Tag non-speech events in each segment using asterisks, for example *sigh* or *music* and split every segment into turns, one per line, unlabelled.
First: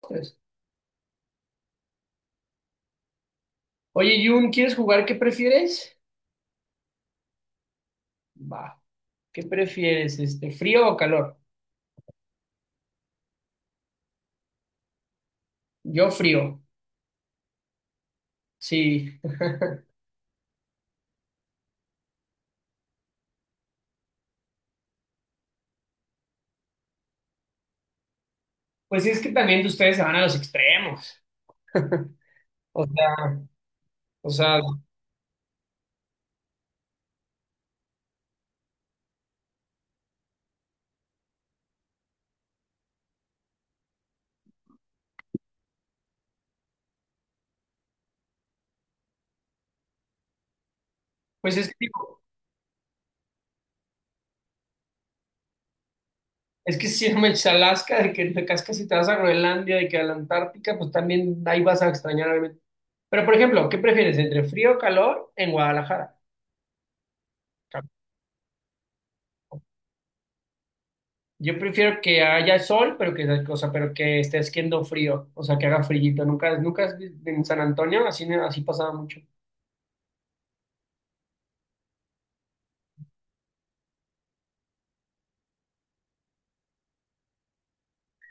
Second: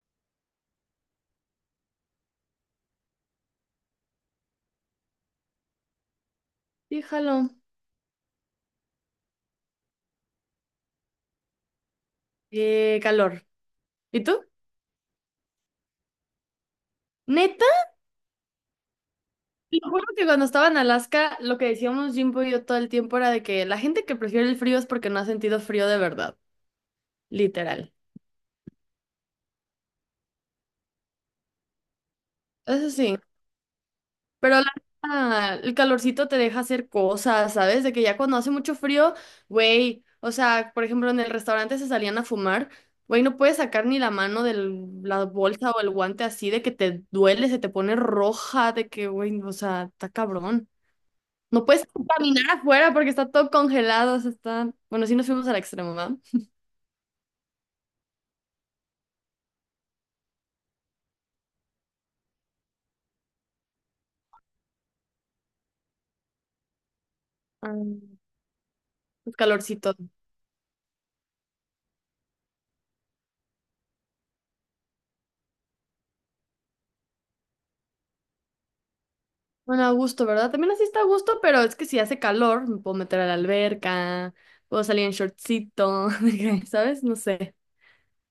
Pues, Oye, Jun, ¿quieres jugar qué prefieres?
Fíjalo.
Va. ¿Qué prefieres, frío o calor?
Calor. ¿Y tú?
Yo frío.
Neta,
Sí.
te lo juro que cuando estaba en Alaska, lo que decíamos Jimbo y yo todo el tiempo era de que la gente que prefiere el frío es porque no ha sentido frío de verdad, literal.
Pues es que también de ustedes se van a los extremos. O
Eso
sea,
sí,
o
pero
sea,
la neta, el calorcito te deja hacer cosas, ¿sabes? De que ya cuando hace mucho frío, güey, o sea, por ejemplo, en el restaurante se salían a fumar, güey, no puedes sacar ni la mano de la bolsa o el guante así, de que te duele, se te pone roja, de que, güey, o sea, está cabrón.
pues
No
es que
puedes
digo,
caminar afuera porque está todo congelado, o sea, está... Bueno, sí nos fuimos al extremo, ¿verdad?
es que si no me echas a Alaska, de que te cascas si te vas a Groenlandia, de que a la Antártica, pues también ahí vas a extrañar, obviamente. Pero, por ejemplo, ¿qué prefieres entre frío o calor en Guadalajara?
Ah, pues calorcito.
Yo prefiero que haya sol, pero que, o sea, pero que esté haciendo frío, o sea, que haga frillito. Nunca, nunca en San Antonio así, así pasaba mucho.
Bueno, a gusto, ¿verdad? También así está a gusto, pero es que si hace calor, me puedo meter a la alberca, puedo salir en shortcito, *laughs* de que, ¿sabes? No sé,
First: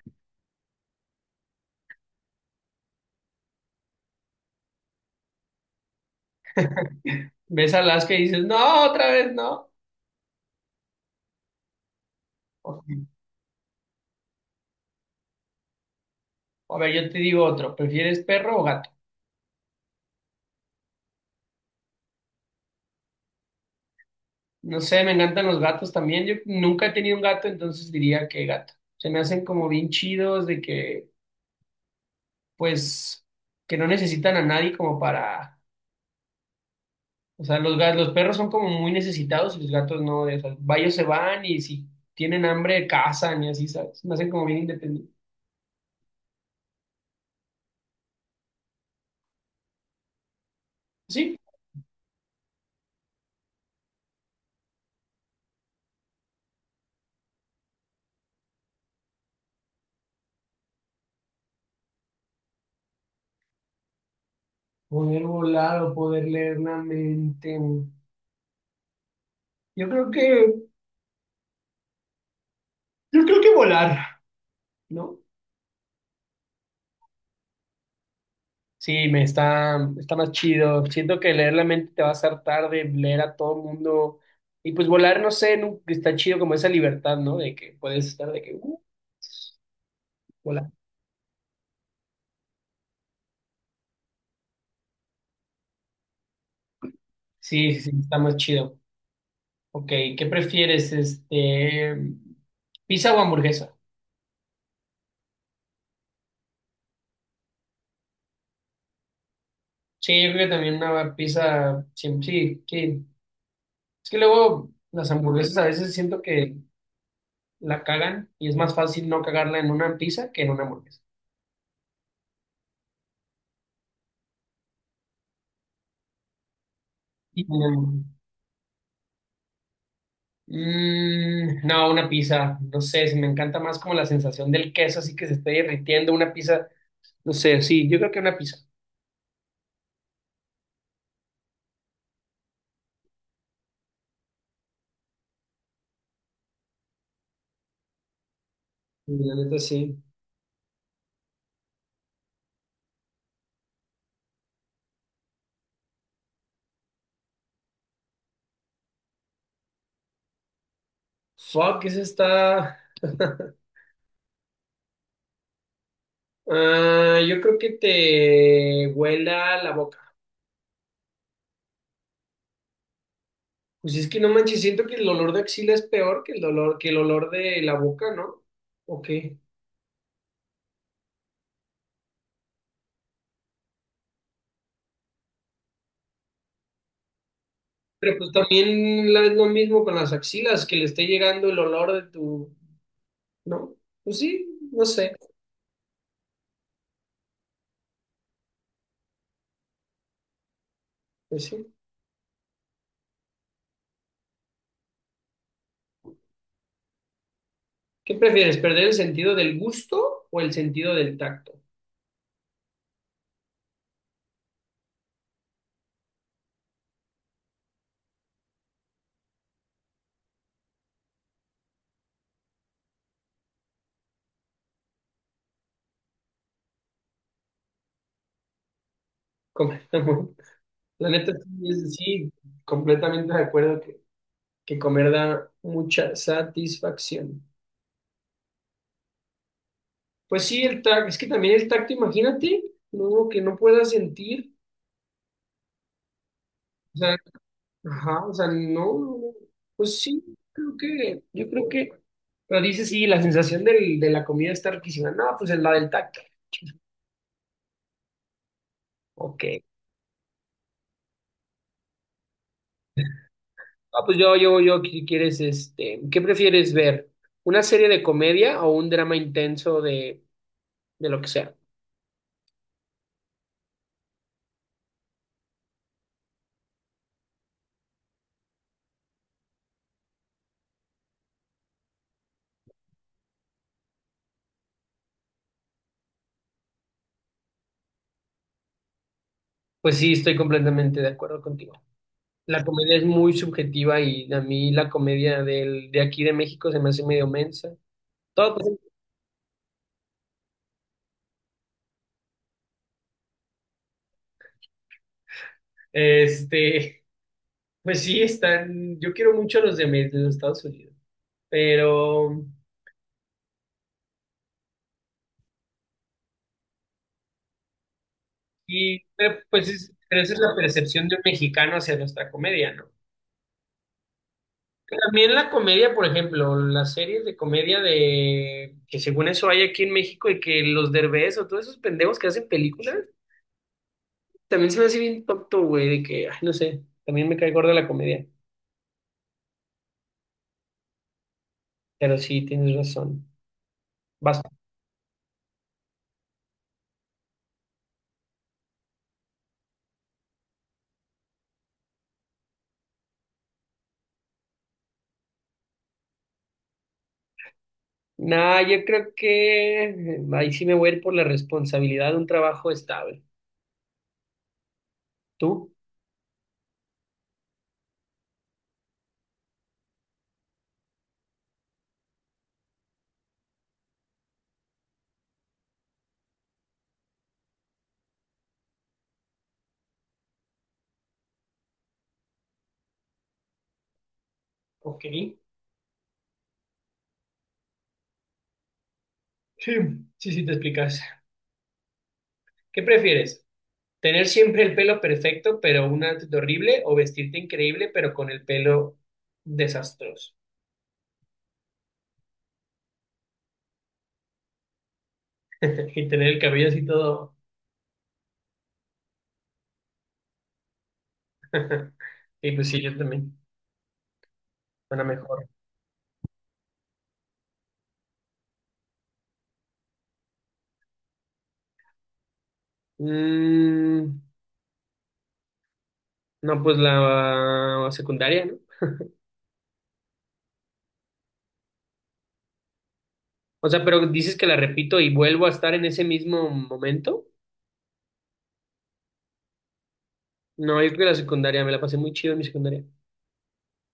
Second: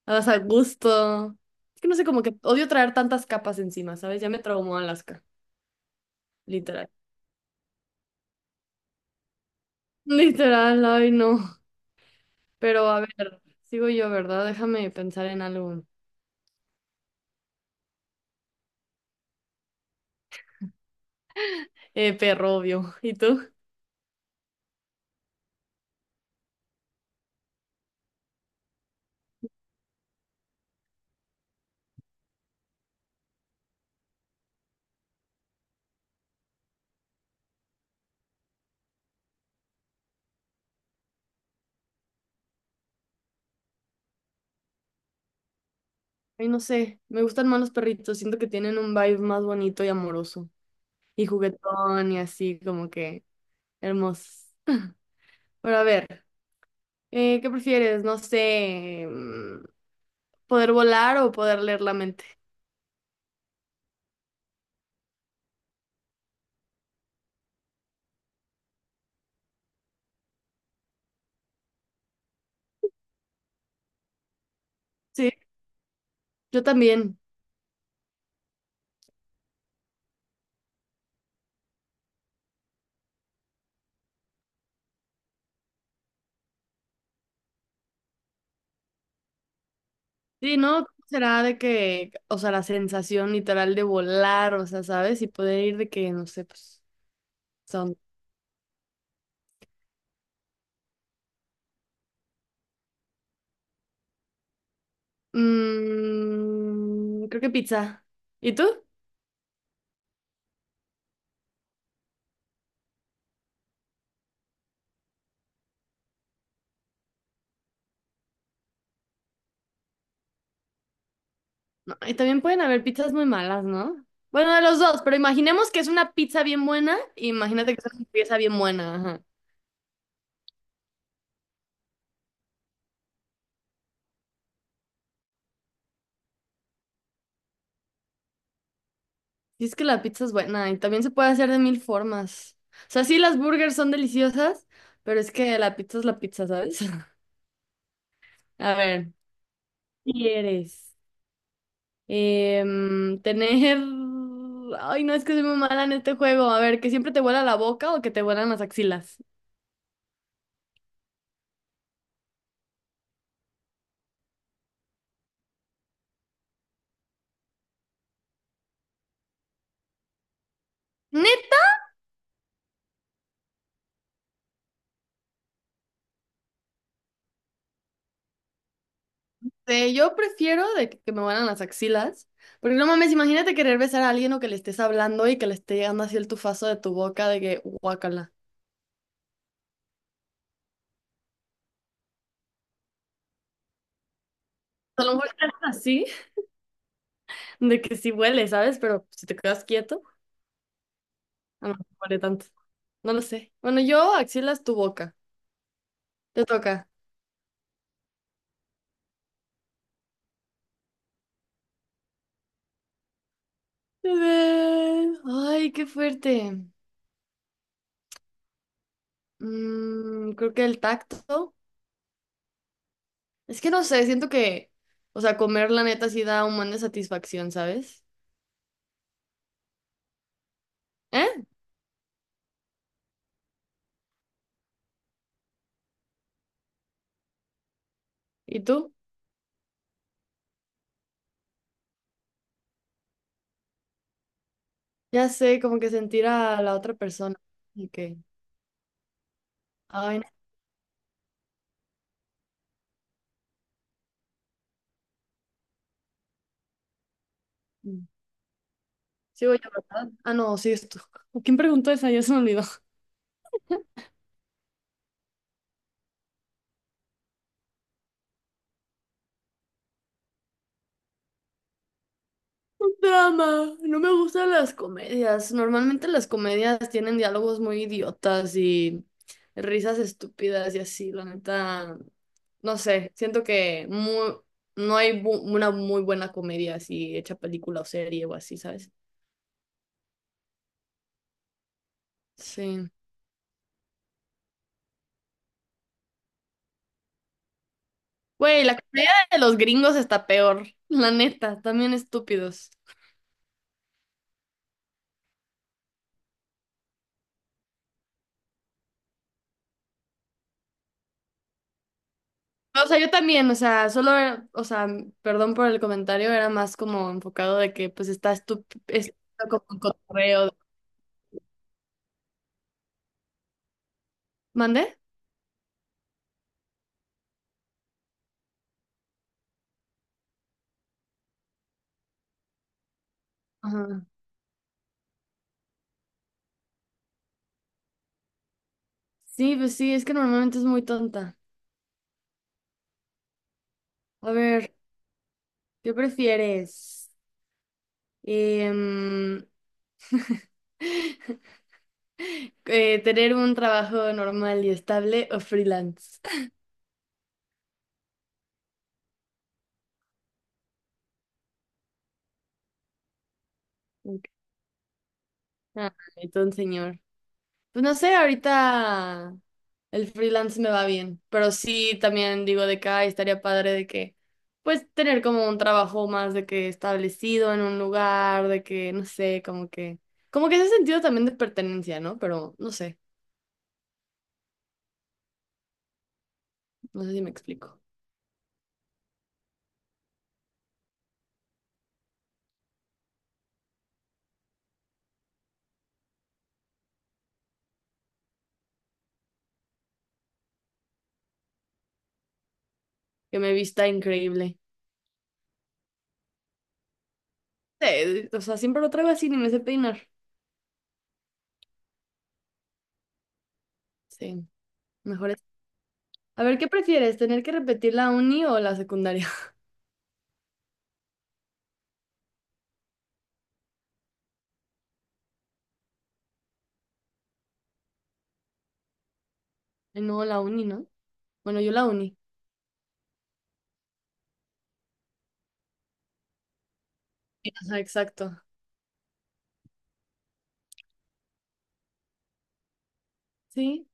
vas a gusto. Es que no sé, como que odio traer tantas capas encima, ¿sabes? Ya me traumó Alaska, literal.
Ves a Alaska y dices, no, otra vez no.
*laughs* Literal, ay no. Pero
Ok.
a ver, sigo yo, ¿verdad? Déjame pensar en algo.
A ver, yo te digo otro, ¿prefieres perro o gato?
Perro, obvio. ¿Y tú?
No sé, me encantan los gatos también. Yo nunca he tenido un gato, entonces diría que gato. Se me hacen como bien chidos de que, pues, que no necesitan a nadie como para. O sea, los perros son como muy necesitados y los gatos no. O sea, ellos se van y si tienen hambre cazan y así, ¿sabes? Me hacen como bien independientes.
Ay, no sé, me gustan más los perritos, siento que tienen un vibe más bonito y amoroso, y
Sí.
juguetón y así, como que hermosos. Pero a ver, ¿qué prefieres? No sé, poder volar o poder leer la mente.
Poder volar o poder leer la mente. Yo creo que, yo creo que volar, ¿no?
Sí, yo también.
Sí, está más chido. Siento que leer la mente te va a hacer tarde, leer a todo el mundo. Y pues volar, no sé, está chido como esa libertad, ¿no? De que puedes estar de que,
Sí,
volar.
¿no? ¿Cómo será de que, o sea, la sensación literal de volar, o sea, ¿sabes? Y poder ir de que, no sé, pues,
Sí, sí, sí,
son.
está más chido. Ok, ¿qué prefieres? ¿Pizza o hamburguesa?
Creo que pizza. ¿Y tú?
Sí, yo creo que también una pizza, sí, sí, sí. Es que luego las hamburguesas a veces siento que la cagan y es más fácil no cagarla en una pizza que en una hamburguesa.
No, y también pueden haber pizzas muy malas, ¿no? Bueno, de los dos, pero imaginemos que es una pizza bien buena, e imagínate que es
Mm,
una pieza bien buena, ajá.
no, una pizza, no sé, se me encanta más como la sensación del queso así que se está derritiendo una pizza, no sé, sí, yo creo que una pizza.
Si es que la pizza es buena y también se puede hacer de mil formas. O sea, sí, las burgers son deliciosas, pero es que la pizza es la pizza, ¿sabes? *laughs* A
Sí,
ver,
la neta sí.
¿qué ¿quieres? Tener... Ay, no, es que soy muy mala en este juego. A ver, ¿que siempre te vuela la boca o que te vuelan las axilas?
Fuck, esa está. *laughs* Ah, yo creo que te huela la boca.
*laughs*
Pues es que no manches, siento que el olor de axila es peor que el olor de la boca, ¿no? ¿O qué?
Sí, yo prefiero de que me vuelan las axilas, porque no mames, imagínate querer besar a alguien o que le estés hablando y que le esté llegando así el tufazo de tu boca de que
Pero pues
guácala.
también es lo mismo con las axilas, que le esté llegando el olor de tu, ¿no? Pues sí, no
A lo
sé,
mejor te haces así, de que sí huele, ¿sabes? Pero si te quedas quieto,
pues
a
sí.
lo mejor no huele tanto. No lo sé. Bueno, yo axilas tu boca. Te toca.
¿Qué prefieres, perder el sentido del gusto o el sentido del tacto?
Ay, qué fuerte. Creo que el tacto. Es que no sé, siento que, o sea, comer la neta sí da un buen de satisfacción, ¿sabes?
Comer, *laughs* la neta
¿Eh?
sí, sí, completamente de acuerdo que comer da mucha satisfacción.
¿Y tú?
Pues sí, el tacto, es que también el tacto, imagínate, no, que no puedas sentir,
Ya sé, como que sentir a la otra
o sea,
persona. Ok.
ajá, o sea, no, no, no. Pues
Ay,
sí,
no.
yo creo que, pero dice sí, la sensación de la comida está riquísima, no, pues es la del tacto.
mm,
Ok.
sigo yo, ¿verdad? Ah, no, sigues tú. *laughs* ¿Quién preguntó esa? Ya se me olvidó.
Ah, pues ¿Qué prefieres ver? ¿Una serie de comedia o un drama intenso de lo que sea?
*laughs* Drama. No me gustan las comedias. Normalmente las comedias tienen diálogos muy idiotas y risas estúpidas y así. La neta, no sé. Siento que no hay una muy buena comedia así, hecha película o serie o así, ¿sabes?
Pues sí, estoy completamente de acuerdo contigo. La
Sí.
comedia es muy subjetiva y a mí la comedia de aquí de México se me hace medio mensa. Todo,
Güey, la comedia de los gringos está peor. La neta, también estúpidos.
este, pues sí, están, yo quiero mucho a los de los Estados Unidos, pero,
O sea, yo también, o sea, solo, o sea, perdón por el comentario, era más como enfocado de que pues está
y,
es
pero,
como
pues
un
es, pero esa es la
cotorreo.
percepción de un mexicano hacia nuestra comedia, ¿no?
¿Mande?
También la comedia, por ejemplo, las series de comedia de que según eso hay aquí en México y que los Derbez o todos esos pendejos que hacen películas,
Ajá.
también se me hace bien tonto, güey, de que, ay, no sé, también me cae gorda la comedia.
Sí, pues sí, es que normalmente es muy tonta.
Pero sí, tienes razón.
A
Vas.
ver, ¿qué prefieres? Em, ¿Tener un trabajo normal y estable o freelance?
Nah, yo creo que ahí sí me voy a ir por la responsabilidad de un trabajo estable.
*laughs* Ok.
¿Tú?
Ay, ton señor. Pues no sé, ahorita el freelance me va bien, pero sí también digo de que ay, estaría padre de que, pues tener como un trabajo más de que establecido en un lugar, de que, no sé, como que ese sentido también de pertenencia, ¿no? Pero no sé,
Ok. Sí,
no sé si me explico.
sí, sí, te explicas. ¿Qué prefieres? ¿Tener siempre el pelo perfecto, pero un outfit horrible? ¿O vestirte increíble, pero con el pelo desastroso?
Que me vista increíble.
*laughs* Y tener el cabello así todo.
Sí, o sea, siempre lo traigo así, ni me sé peinar.
*laughs* Y pues sí, yo también.
Sí,
Suena
mejor es.
mejor.
A ver, ¿qué prefieres? ¿Tener que repetir la uni o la secundaria?
Mm, No, pues la secundaria, ¿no?
*laughs* Ay, no, la uni, ¿no? Bueno, yo la uni.
O sea, pero dices que la repito y vuelvo a estar en ese mismo momento.
Ajá, exacto.
No, yo creo que la secundaria, me la pasé muy chido en mi secundaria.
Sí,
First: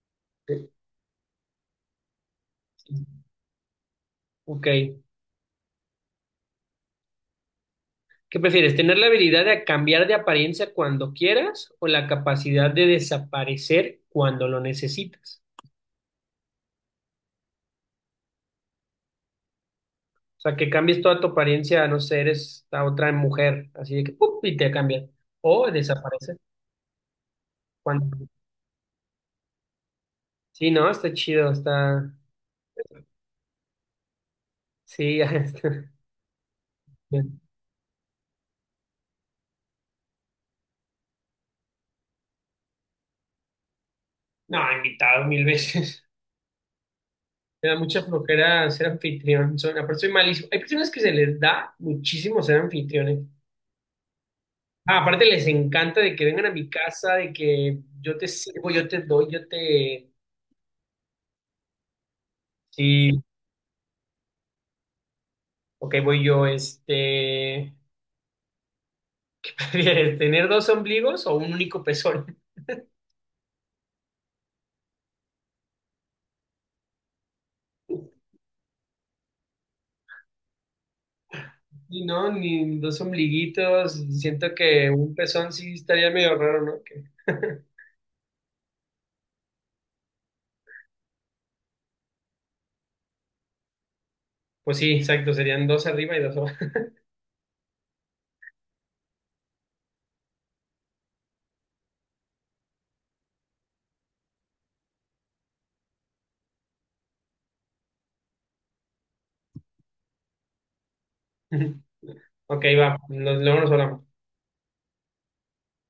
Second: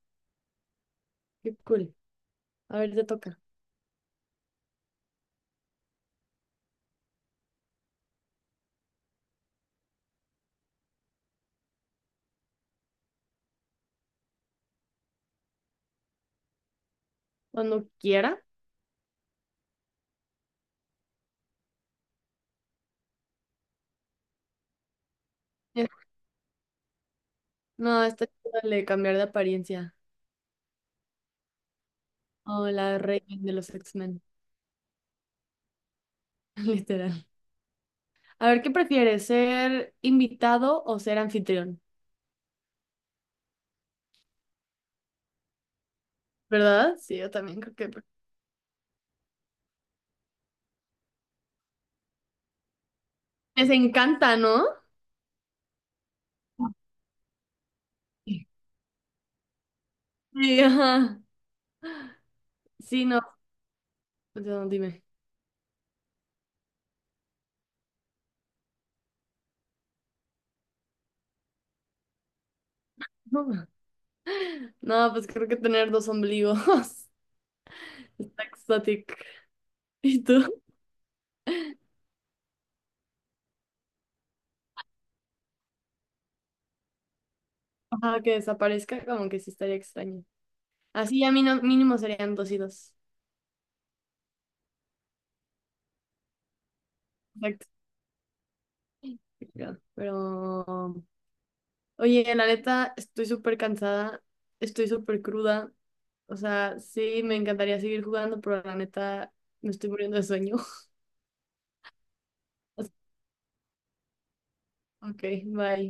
Sí.
qué cool. A ver, te toca.
Ok. ¿Qué prefieres? ¿Tener la habilidad de cambiar de apariencia cuando quieras o la capacidad de desaparecer cuando lo necesitas?
Cuando quiera.
O sea, que cambies toda tu apariencia, no sé, eres la otra mujer, así de que ¡pum! Y te cambia. O
Eh,
desaparece
No, esta
cuando.
es la de cambiar de apariencia.
Sí, no, está chido, está.
O la reina de los X-Men,
Sí, *laughs* ya
*laughs* literal.
está.
A ver, ¿qué prefieres? ¿Ser invitado o ser anfitrión?
No, invitado mil veces.
¿Verdad? Sí, yo también
*laughs* Me
creo
da
que...
mucha flojera ser anfitrión. Aparte soy malísimo. Hay personas que se les da muchísimo ser anfitriones.
Les encanta, ¿no?
Ah, aparte les encanta de que vengan a mi casa, de que yo te
Sí.
sirvo, yo te doy, yo te...
Sí, ajá. Sí, no.
Sí,
Pues, no, dime.
ok, voy yo. *laughs* ¿Qué prefieres? ¿Tener dos ombligos o un único pezón? *laughs*
No, no, pues creo que tener dos ombligos. *laughs* Está exótico. ¿Y tú?
Y no, ni dos ombliguitos. Siento que un pezón sí estaría medio raro, ¿no? *laughs*
Ajá, que desaparezca, como que sí estaría extraño. Así ya mínimo, mínimo serían dos y dos.
Pues sí, exacto. Serían dos arriba y dos abajo.
Pero, oye, la neta, estoy súper cansada, estoy súper cruda. O sea, sí, me encantaría seguir jugando, pero la neta, me estoy muriendo de sueño.
*laughs* Ok, va,
*laughs*
luego nos hablamos.
Ok, bye.